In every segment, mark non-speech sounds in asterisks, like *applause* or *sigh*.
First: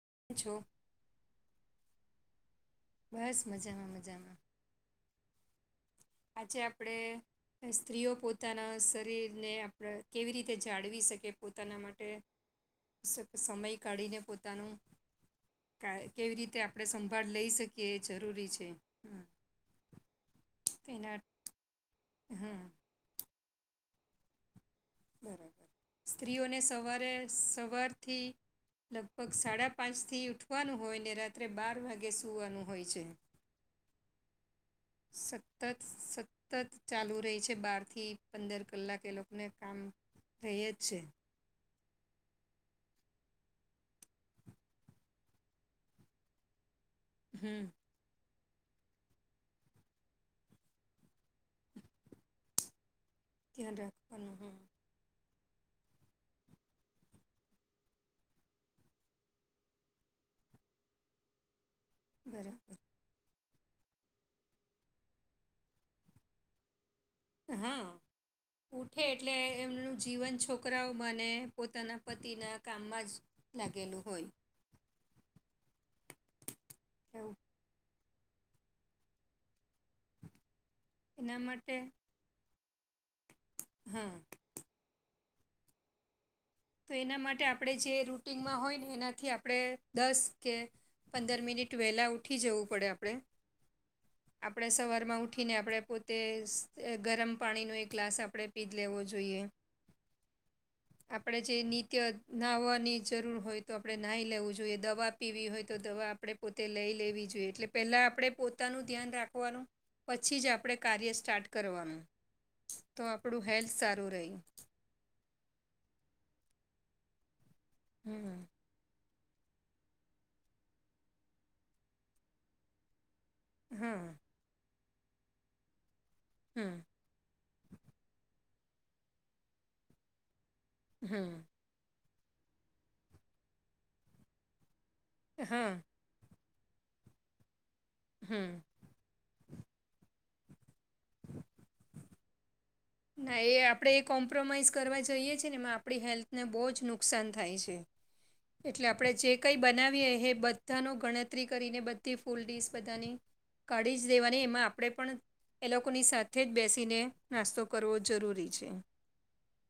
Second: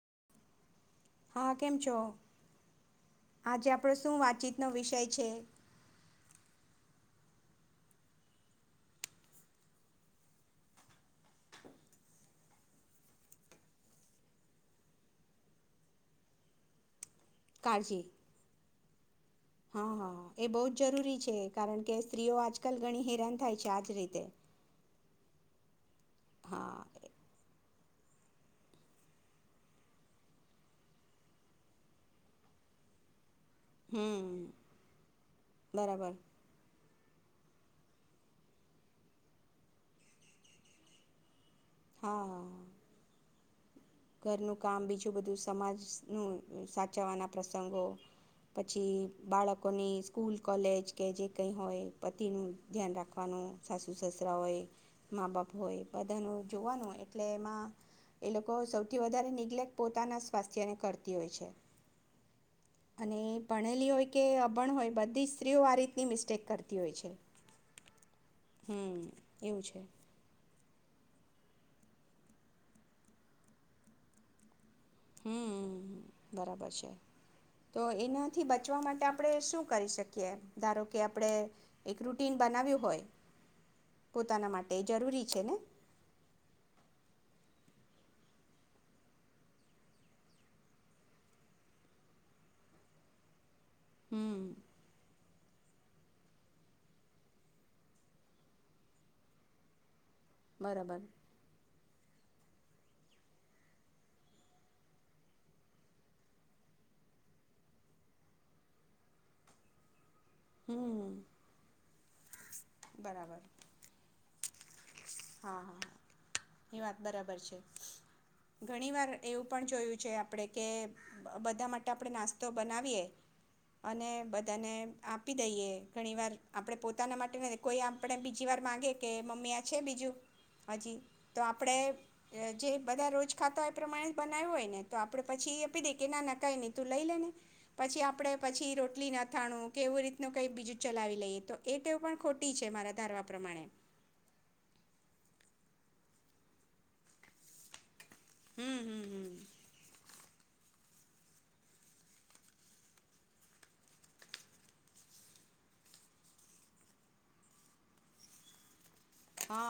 *inaudible* *inaudible* આજે બસ મજામાં આપડો શું મજામાં વાતચીત નો વિષય છે? આજે આપણે, સ્ત્રીઓ પોતાના શરીરને આપણે કેવી રીતે જાળવી શકીએ? પોતાના માટે સમય કાઢીને પોતાનું કેવી રીતે? આપણે *unintelligible* લઈ શકીએ એ કાળજી જરૂરી છે. હા હા એ બહુ જ તેના જરૂરી છે. કારણ કે સ્ત્રીઓ હમ આજકાલ ગણી હેરા થાય છે. આજ રીતે સ્ત્રીઓને હા સવારે, સવાર થી, લગભગ સાડા પાંચથી ઉઠવાનું હોય. ને રાત્રે બાર વાગે સૂવાનું હોય છે. હમ. સતત બરાબર સતત ચાલુ રહી છે બાર થી પંદર કલાક એ લોકોને કામ રહે જ છે. હા હ. ઘરનું કામ બીજું બધું સમાજ નું જવાના હમ પ્રસંગો પછી બાળકોની સ્કૂલ કોલેજ કે જે કઈ હોય પતીનું ધ્યાન રાખો. વાનું, ધ્યાન સાસુ રાખવાનું સસરા હમ હોય, મા બાપ હોય બધાનું જોવાનું એટલે એમાં એ લોકો શો વધારે નિગ્લેક્ટ પોતાના સ્વાસ્થ્યને કરતી હોય છે. બરાબર. અને ભણેલી હોય કે અભણ હોય બધી સ્ત્રીઓ આ રીતની મિસ્ટેક કરતી હોય છે. હા, હમ ઉઠે એટલે એવું છે એમનું જીવન છોકરાઓ મને પોતાના પતિના કામમાં જ લાગેલું હોય. હમ. બરાબર છે, એવું તો એનાથી બચવા માટે આપણે શું કરી શકીએ? ધારો કે આપડણે એના માટે એક રૂટીન બનાવ્યું હોય. હા પોતાના માટે જરૂરી છેને. તો એના માટે આપણે જે રૂટનમાં હોય ને એનાથી આપણે દસ કે પંદર મિનિટ વહેલા ઉઠી જવું પડે આપણે. હમ આપડે સવારમાં ઉઠી ઉઠીને આપણે પોતે ગરમ પાણીનો એક ગ્લાસ આપણે પી જ લેવો જોઈએ. બરાબર. આપણે જે નિત્ય નાહવાની જરૂર હોય તો આપણે નહીં લેવું જોઈએ દવા પીવી હોય તો દવા આપણે પોતે લઈ લેવી જોઈએ એટલે પહેલા આપણે પોતાનું ધ્યાન રાખવાનું. પછી જ આપણે હમ કાર્ય સ્ટાર્ટ કરવાનું. તો બરાબર આપણું હેલ્થ સારું રહી. હા હા હા એ વાત બરાબર છે. ઘણી વાર એવું પણ જોયું છે આપણેે કે, બધા માટે આપણે નાસ્તો બનાવીએ. અને હમ બધાને આપી દઈએ. ઘણી વાર હમ આપડે પોતાના માટે કોઈ આપણે બીજી વાર માંગે કે મમ્મી આ છે બીજું. હાજી હમ તો આપડે જે બધા રોજ ખાતા હોય એ પ્રમાણે બનાવ્યું હોય ને. તો આપડે પછી એ હા આપી દઈએ કે ના કઈ ન તું લઈ લેને. પછી આપડણે હમ પછી રોટલી નાથાણું કેવું રીતે નું કંઈ બીજું ચલાવી લઈએ તો એ તેવ પણ ખોટી છે. મારા ધારવા ના એ પ્રમાણે આપડે એ કોમ્પ્રોમાઈઝ કરવા જઈએ છે. છે ને એમાં આપણી હેલ્થને બહુ જ નુકસાન થાય છે. હમ એટલે હમ આપણે જે હમ કઈ બનાવીએ એ બધા ન ગણતરી કરીને બધી ફૂલ ડીશ બધાની, કાઢી જ દેવાની એમાં આપણે પણ એ લોકોની સાથે જ બેસીને નાસ્તો કરવો જરૂરી છે. હા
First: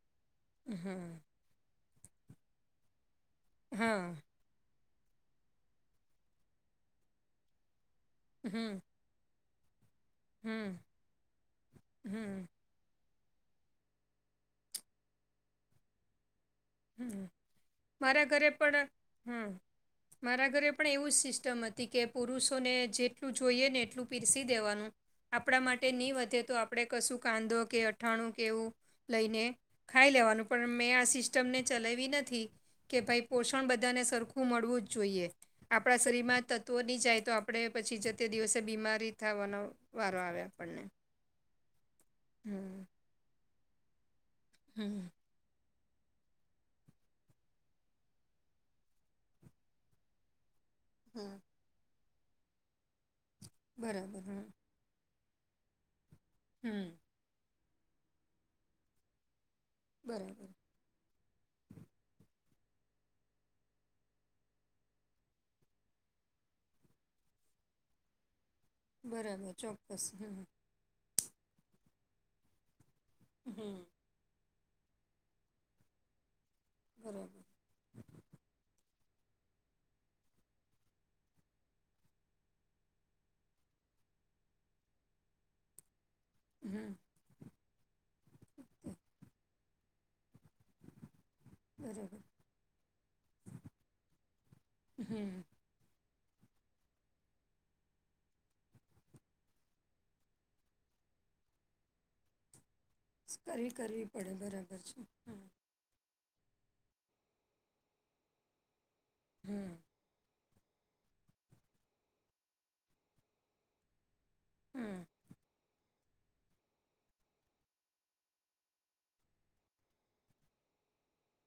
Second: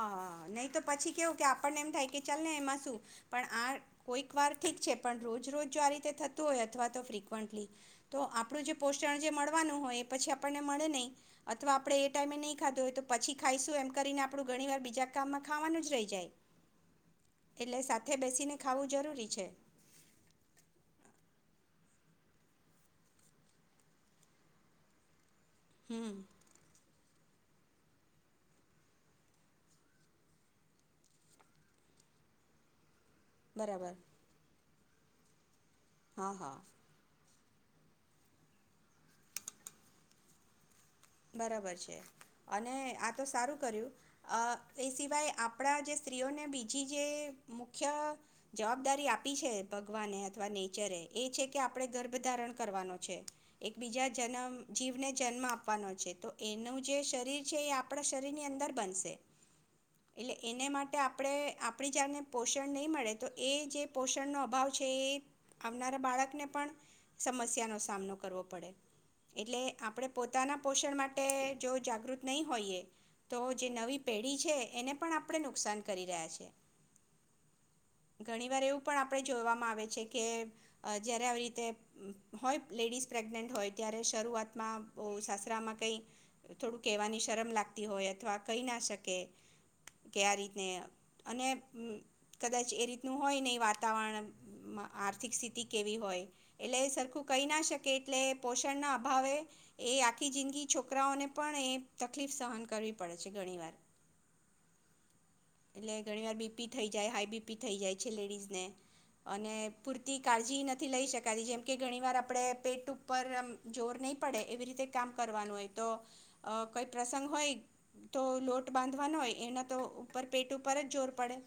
હ નહી તો હા પછી કેવું કે આપણને એમ થાય કે ચાલલે એ માસું પણ આ હા કોઈક વાર ઠીક છે. પણ રોજ રોજ જો આ રીતે થતું હોય અથવા તો ફ્રિકવન્ટલી તો આપણું જે હમ પોષણ જે મળ નું હોય પછી આપણને હમ મળે નહીં, અથવા આપણે એ ટાઈમે હમ નહીં ખાધું હોય તો પછી ખાઈશું એમ કરીને આપ આપું ઘણી વાર બીજા કામમાં ખાવાનું જ રહી જાય. હ એટલે સાથે મારા ઘરે બેસીને પણ ખાવું જરૂરી છે હમ મારા ઘરે પણ એવું જ સિસ્ટમ હતી. હતી કે પુરુષોને જેટલું જોઈએ ને એટલું પીરસી દેવાનું. આપણા માટે હમ નહીં વધે તો આપણે કશું કાંદો કે અથાણું કે એવું લઈને ખાઈ લેવાનું પણ મેં આ સી મને ચલાવી નથી. કે ભાઈ પોષણ બરાબર બધાને સરખું મળવું જ જોઈએ. આપણા હા શરીરમાં હા તત્વો નહીં જાય તો આપ આપણે પછી જ તે દિવસે બીમારી થવાનો વારો આવે આપણને. બરાબર છે. અને હમ આ તો સારું કર્યુ એ હમ સિવાય આપ આપણા જે સ્ત્રીઓને બીજી જે મુખ્ય જવાબદારી આપી છે ભગવાને અથવા ને. એ હા છે કે આપણે ગર વધારણ કરવાનો છે. એક બીજા બરાબર હા જન્મ જીવને જ જન્મા આપ આપવાનો છે. તો હમ એનું જે શરીર છે એ આપ આપણા શરીરની અંદર બનશે. એટલે બરાબર એને માટે આપણે આપડી જાને. પોષણ નહીં મળે. તો એ જે પોષણનો અભાવ છે. એ આવનારા બાળકને પણ સમસ્યાનો સામનો કરવો પડે. બરાબર એટલે આપ ચોક્કસ હમ પોતે પોષણ માટે જો જાગૃત નહીં હોઈએ. તો જે હમ નવી પેઢી છે. એને પણ આપણે નુકસાન કરી રહ્યા છે. બરાબર ઘણી વાર એવું પણ આપણે જોવામાં આવે છે, કે જયારે આવી રીતે હોય. લેડીઝ પ્રેગ્નેન્ટ હોય ત્યારે શરૂઆતમાં બહ શસત્રમાં કંઈ થોડું હમ કહેવાની શરમ લાગતી. હોય અથવા કહી ના શકે. કે આ રીતને અને બરાબર કદાચ એ રીતનું હોય નહીં. વાતાવરણ હમ આર્થિક સ્થિતિ કેવી હોય. એટલે સરખું કહી ના શકે એટલે પોષણ ના અભાવે. એ આખી જિંદગી છોકરાઓને પણ એ તકલીફ સહન કરવી. પડે છે ઘણીવાર કરી કરવી પડે બરાબર છે. હા. ઘણી વાર બીપી થઇ જાય. હાઈ બીપી થઇ જાય છે. લેડીઝને અને હમ પૂરતી કળ નથી લઈ શકાતી, જેમ કે ઘણી વાર આપડણે પેટ ઉપર જોર નહીં પડે. એવી રી હમ કામ કરવાનું હોય, તો કઈ પ્રસંગ હોય તો લોટ બાંધવાનો હોય, એના તો ઉપર પેટ ઉપર જ જોર પડે.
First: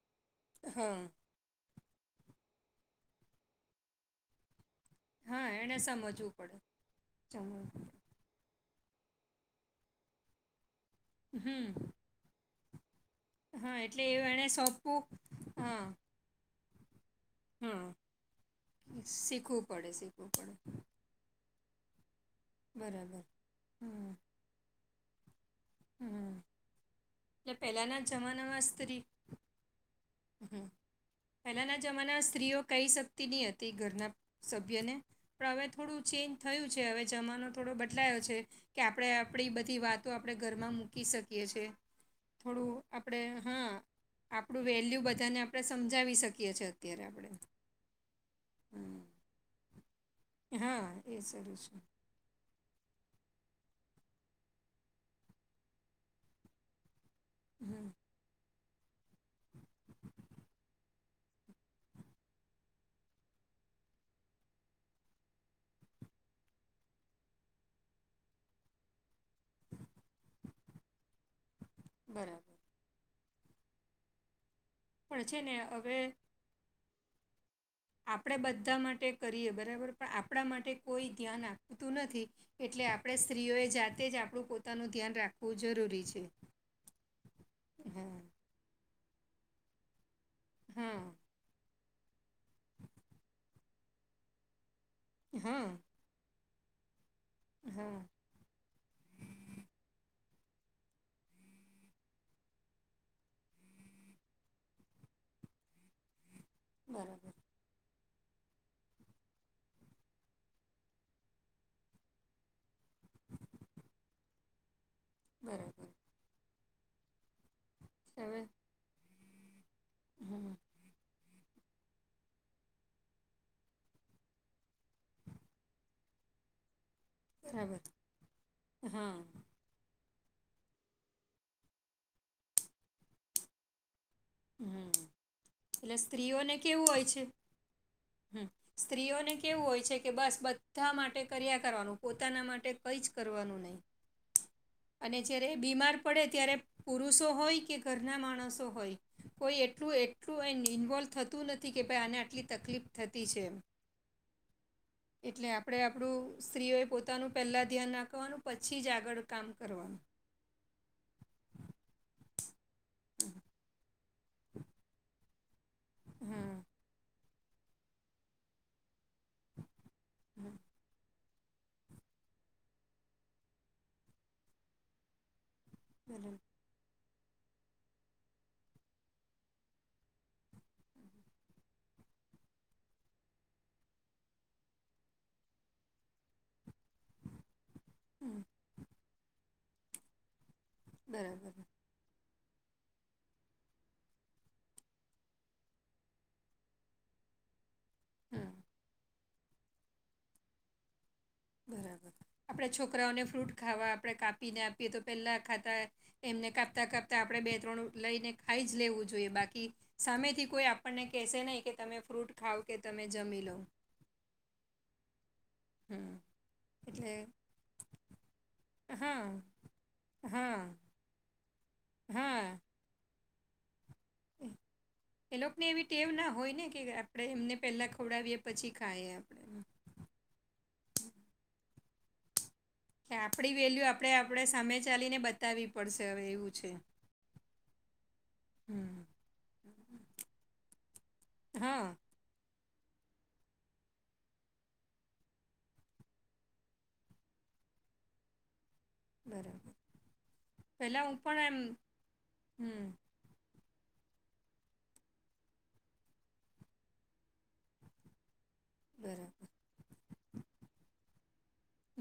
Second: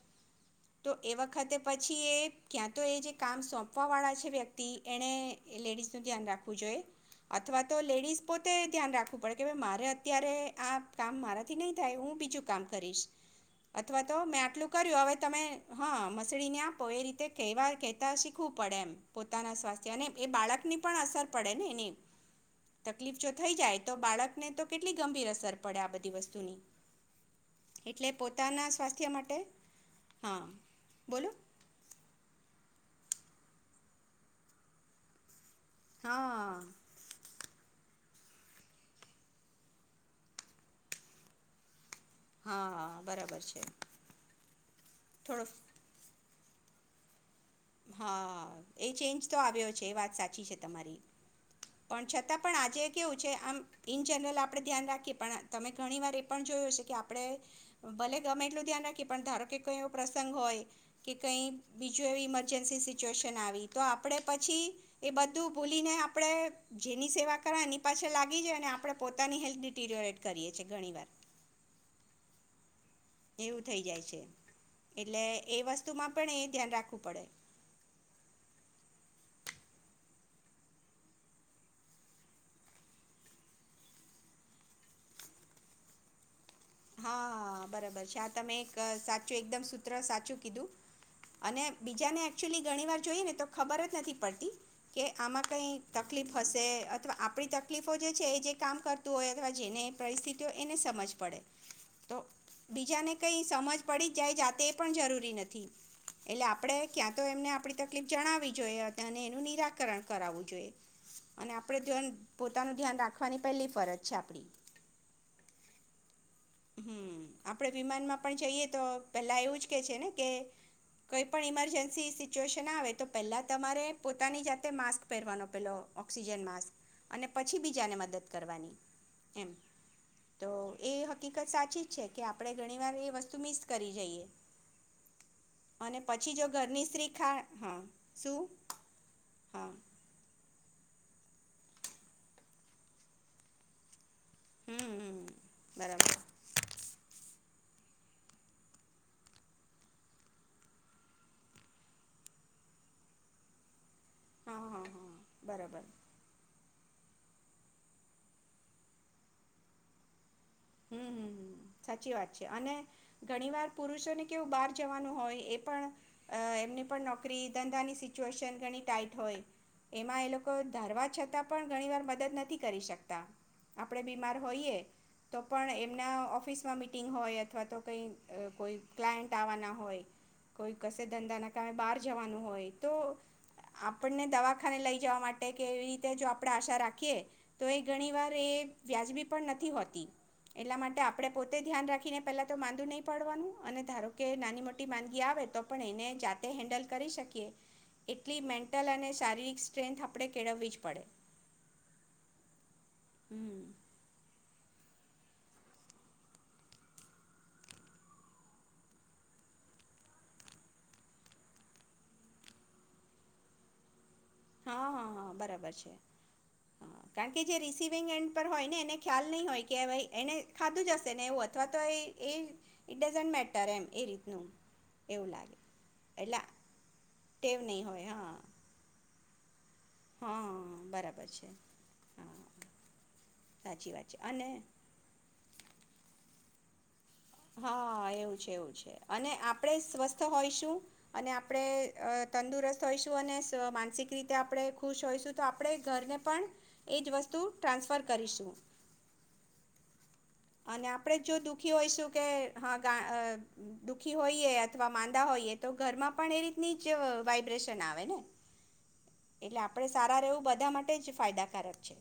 તો હા એ વખતે પછી એ ક્યાં તો એ જે કામ સોંપવા વાળા છે. વ્યક્તિ એણે હા એને લેડીઝનું ધ્યાન સમજવું રાખવું પડે જોઈએ, ચમો અથવા તો લેડીઝ ધ્યાન રાખવું પડે, કે ભ મારે અત્યારે આ કામ મારાથી નહી હમ થાય. હું બીજું કામ કરીશ. હા અથવા એટલે તો મેં એને આટલું સોંપવું કર્યું હવે. તમે હા મસડીને પો રરી. કવા હા કહેતા શીખવું પડે, એમ પોતાના શીખવું પડે સ્વાસ્થ્ય અને એ શીખવું પડે બાળક ની પણ અસર પડે ને એની. તકલીફ બરાબર જો થઈ જાય, તો હમ બાળકને તો કેટ કેટલી ગંભીર અસર પડે આ બધી હમ વસ્તુની. એટલે પહેલાના એટલે પોતાના સ્વાસ્થ્ય માટે હા હમ્મ બોલો પેલાના જમાના સ્ત્રીઓ કઈ શ તે ની હતી ઘરના સભ્યને? પણ હવે થોડું ચેન્જ હા થયું છે હવે જમાનો થોડો બદ બદલાયો છે, કે આપણે આપણી બધી વાતો આપણે ઘરમાં મૂકી શકીએ છે. થોડું હા આપડે બરાબર છે હા આપડું વેલ્યુ બધા ને થોડો આપણે સમજાવી શકીએ છીએ અત્યારે આપણે. હા એ ચેન્જ તો આવ્યો છે એ વાત સાચી છે, હા તમારી એ સારું છે પણ છતાં પણ આજે કેવું છે આમ ઇન જનરલ આપડે ધ્યાન રાખીએ પણ તમે ઘણી વાર એ પણ જોયો છે, કે આપ હમ આપડે ભલે ગમે એટલું ધ્યાન રાખીએ પણ ધારો કઈ એવો પ્રસંગ હોય, કે કઈ બીજું એવી મ જન્સી સિચ્યુએશન આવી તો આપડે પછી, એ બધું ભૂલીને આપડે જેની સેવા કર એની પાછ લાગી જઈએ ને આપડે પોતાની હેલ્થ કરીએ છીએ ઘણી વાર. બરાબર એવું થઇ જાય છે. પણ એટલે છે ને એ હવે, વસ્તુમાં પણ એ ધ્યાન રાખવું પડે આપણેે બધા માટે કરીએ બરાબર પણ આપ આપણા માટે કોઈ ધ્યાન આપતું નથી, એટલે આપણે સ્ત્રીઓએ જાતે જ આપણું પોતાનું ધ્યાન રાખવું જરૂરી છે. હા બરાબર છે હા આ તમે એક સાચ છે, એકદમ સૂત્ર સાથે ચુ કીધું હા અને બીજા ને એકચુઅલી ઘણી વાર જોઈએ ને તો ખબર જ નથી પડતી કે આમાં હા કઈ તકલીફ હસે અથવા આપ આપણી તકલીફો હા જે છે, એ જે કામ કરતું હોય, અથવા જેને પરિસ્થિતિ તો એને સમજ પડે તો બીજાને કંઈ સમજ પડી જાય જાતે એ પણ જરૂરી નથી. એટલે આપડે ક્યાં તો બરાબર એમને આપડી તક તકલીફ જણાવવી જોઈએ, અને એનું નિરાકરણ કરાવવું જોઈએ, અને આપડે જન પોતાનું ધ્યાન રાખવાની પહેલી ફરજ છે, આપડી. બરાબર. હમ્મ. આપણે વિમાનમાં પણ હવે જઈએ તો પહેલાં એવું જ છે ને કે હમ કઈ પણ ઈમરજન્સી સિચ્યુએશન આવે તો પેલા તમારે પોતાની જાતે માસ્ક પહેરવાનો પેલો ઓક્સિજન માસ્ક અને પછી બરાબર બીજાને મદદ કરવાની હા એમ તો એ હકીકત સાચી જ છે કે આપડણે ઘણી વાર એ વસ્તુ મિસ કરી જઈએ. એટલે અને પછી જો સ્ત્રીઓને ઘરની કેવું હોય સ્ત્રી છે, ખા હા શું સ્ત્રીઓને કેવું હા હોય છે કે બસ બધા માટે કર્યા કરવાનું પોતાના માટે કઈ જ કરવાનું નહી. હમ અને હમ જ્યારે બીમાર બરાબર પડે ત્યારે પુરુષો હોય કે ઘરના માણસો હોય. કોઈ એટલું એટલું ઈન્વોલ્વ થતું નથી કે ભાઈ આને આટલી તકલીફ થતી છે. હા હા હા એટલે આપડે બરાબર આપડું સ્ત્રીઓ પોતાનું પહેલાં ધ્યાન રાખવાનું પછી જ આગળ કામ કરવાનું. હમ હમ સાચી વાત છે અને, ઘણી વાર પુરુષોને કેવું બહાર જવાનું હોય, એ પણ હમ એમની પણ નોકરી ધંધાની સિચ્યુએશન ઘણી ટાઈટ હોય. એમાં એ લોકો ધારવા છતાં ઘણી વાર મદદ નથી કરી શકતા, આપણે બીમાર હોઈએ તો પણ એમના બરાબર ઓફિસમાં મી હોય અથવા તો કઈ કોઈ ક્લાયન્ટ આવવાના હોય, કોઈ કસે ધંધા ના કમે બહાર જવાનું હોય તો, આપણને દવાખાને લઈ જવા માટે કે એવી રીતે જો આપણેે આશા રાખીએ તો એ ઘણી વાર એ વ્યાજબી પણ નથી નથી હોતી. એટલા માટે આપણે પોતે બરાબર ધ્યાન રાખીને પેલા માંદુ નહી પડવાનું અને ધારો કે નાની મોટી માંદગી આવે તો પણ એને જાતે હેન્ડલ કરી શકીએ. એટલી હમ મેન્ટલ અને શારીરિક સ્ટ્રેન્થ આપણે કેળવવી જ પડે. બરાબર, આપણે છોક રાઓને ફ્રૂટ હમ ખાવા આપણે કાપીને આપ એ તો પહેલા ખાતા, એમને કાપતા કાપતા આપણે બે ત્રણ લઈને ખાઈ જ લેવું જોઈએ બાકી સામેથી કોઈ આપણને કેશે નઈ કે તમે ફ્રૂટ ખાવ કે તમે જમી લો. હં, હં, હં બ રાબર છે, હમ એટલે કાણ કે જે રિસિવિંગ એન્ડ પર હોય ને એને હા ખ્યાલ નઈ હોય કે ભઈ એને હા ખાધું જ હશે ને એવું અથવા એ એ હા ઇટ ડઝન્ટ મે ટર એમ. એ રીતનું એવું એ લાગે લોકને એવી ટેવ ના એટલે હોય ને કે આપડે એમને ટેવ નહીં પેલા ખવડાવીએ પછી ખાએ એમ હં, બરાબર છે, હા. કે આપડી વેલ્યુ સાચી વાત આપડે છે આપડે અને સામે ચાલીને બતાવવી પડશે હવે એવુ છે. હાં એવું છે એવું છે હમ અને આપણેે સ્વસ્થ હોઈશું અને આપડે હા તંદુરસ્ત ત હોઈશુ અને સ્વ માનસિક રીતે આપણે ખુશ હોયશું તો આપણે ઘરને પણ એજ વસ્તુ ટ્રાન્સફર કરીશું. બરાબર. અને પેલા હું આપણેે જ જો પણ એમ દુઃખી હોયશું કે હા હમ ગા દુઃખી હોઈએ અથવા માંદા હોઈએ તો ઘરમાં પણ એ રીતની જ વાઈબ્રેશન આવે ને. બરાબર એટલે આપડે સારા રહેવું બધા મા જ ફાયદા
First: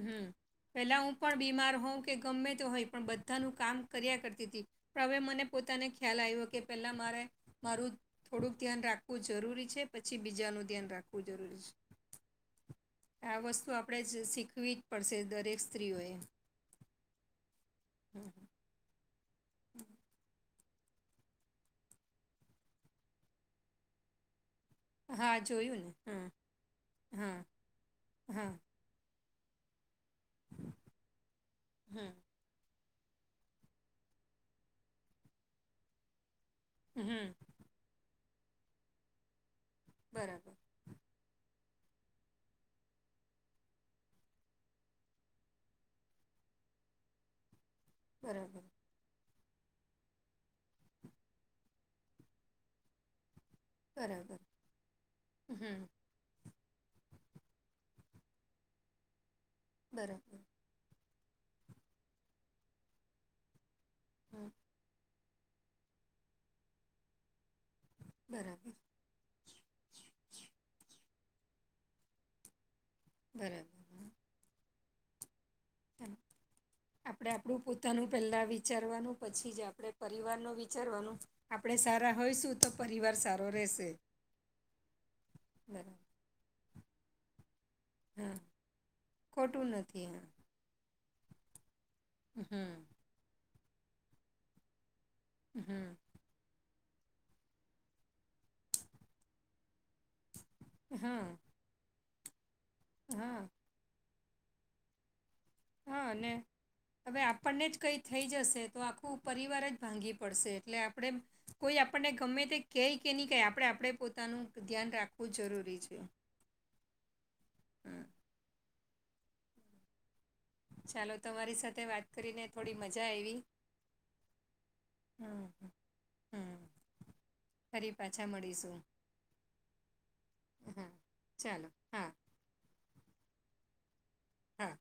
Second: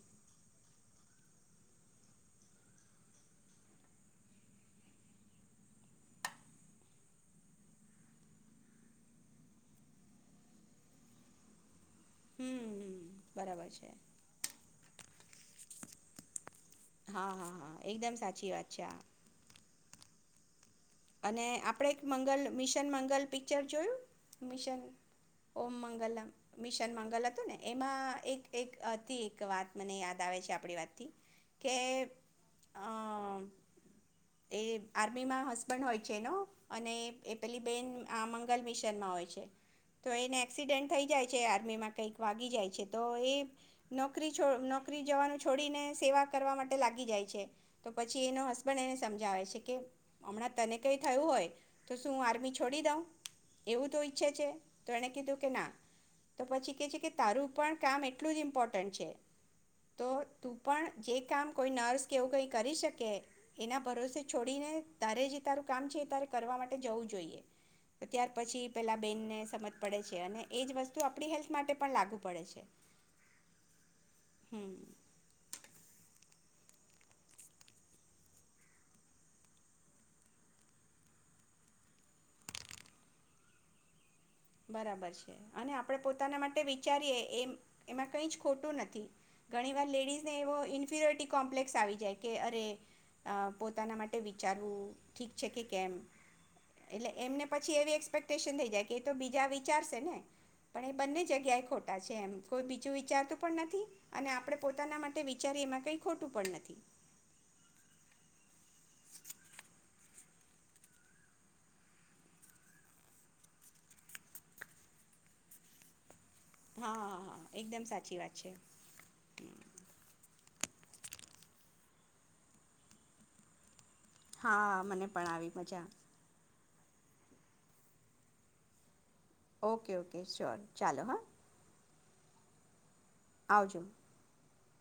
હમ પેલા હું પણ બીમાર હોઉં કે ગમે તો હોય પણ બધાનું કામ કર્યા કરતી હતી પણ હવે મને પોતાને ખ્યાલ આવ્યો કે પેલા મારે મારું થોડુંક ધ્યાન રાખવું જરૂરી છે પછી બીજાનું ધ્યાન રાખવું જરૂરી છે. હમ હમ, આ વસ્તુ બરાબર છે આપણેે જ શીખ પડશે દરેક સ્ત્રીઓએ હા હા હા. એકદમ સાચી વાત છે. હમ. અને આપણે એક મંગલ મિશન મંગલ પિક્ચર જોયું. મિશન હા ઓમ જોયું ને મંગલ હા મિશન મંગલ હા હતું ને એમાં એક હા એક હતી એક વાત મને યાદ આવે છે આપડી વાતથી કે હમ અ એ આર્મીમાં હસ પણ હોય છે એનો અને હમ એ પેલી બેન આ મંગલ મિશનમાં હોય છે. તો એને બરાબર એક્સિડેન્ટ થઈ જાય છે આર્મીમાં કઈક વાગી જાય છે તો એ, નોકરી નોકરી જવાનું છોડીને સેવા કરવા માટે લાગી જાય છે. તો પછી એનો બરાબર હસબન્ડ એને સમજાવે છે. કે હમણાં તને કઈ થયું હોય તો શું આર્મી છોડી દઉં. એવું તો ઈચ્છે બરાબર છે તો એણે કીધું કે ના. હમ તો પછી કે છે કે તારું પણ કામ એટલું જ ઇમ્પોર્ટન્ટ છે. તો બરાબર. તું પણ જે કામ કોઈ નર્સ કેવું કઈ કરી શકે એના પરોસે હમ છોડીને તારે જે તારું કામ છે તારે કરવા માટે જવું જોઈએ. તો ત્યાર બરાબર પછી પેલા બેન ને સમજ પડે છે અને એજ વસ્તુ આપણી હેલ્થ માટે પણ લાગુ પડે છે. બરાબર. *inaudible* આપણે આપણું પોતાનું પેલા વિચારવાનું પછી જ આપણે પરિવાર ન વિચારવાનું, આપણેે સારા હોયશું તો પરિવાર સારો રહેશે. બરાબર છે, અને બરાબર આપડે પોતાના માટે વિચારીએે એમ એમાં કઈ હા જ ખોટું નથી, ખોટું ઘણી વાર નથી લેડીઝ હા ને એવો કોમ્પ્લેસ આવી જે કે અરે હમ અ પોતાના માટે વિચારવું ઠીક છે કે હમ કેમ? એટલે એમને પછી એવી એક્સપેક્ટેશન થઈ જાય કે તો બીજા વિચારશે ને પણ એ બંને હા જગ્યાએ ખોટું. ત છે એમ. કોઈ બીજું વિચારતું હા પણ નથી. અને આપડણે પોતાના માટે વિચારીએ એમાં કંઈ હા ને ખોટું પણ નથી હવે આપણને જ કઈ થઈ જશે તો આખું પરિવાર જ ભાંગી પડશે, એટલે આપણે કોઈ આપણને ગમે તે ક કે નહી ક આપણે આપણે પોતાનું ધ્યાન રાખવું જરૂરી છે. હા હા હા એકદમ હમ સાચી વાત છે ચાલો તમારી સાથે વાત કરીને થોડી મજા આઇવિ. હા મને પણ આવી મજા. હમ ફરી પાછા મળીશું. ઓકે ઓકે શ્યોર ચાલો હા. ચાલો હા. આવજો. હા.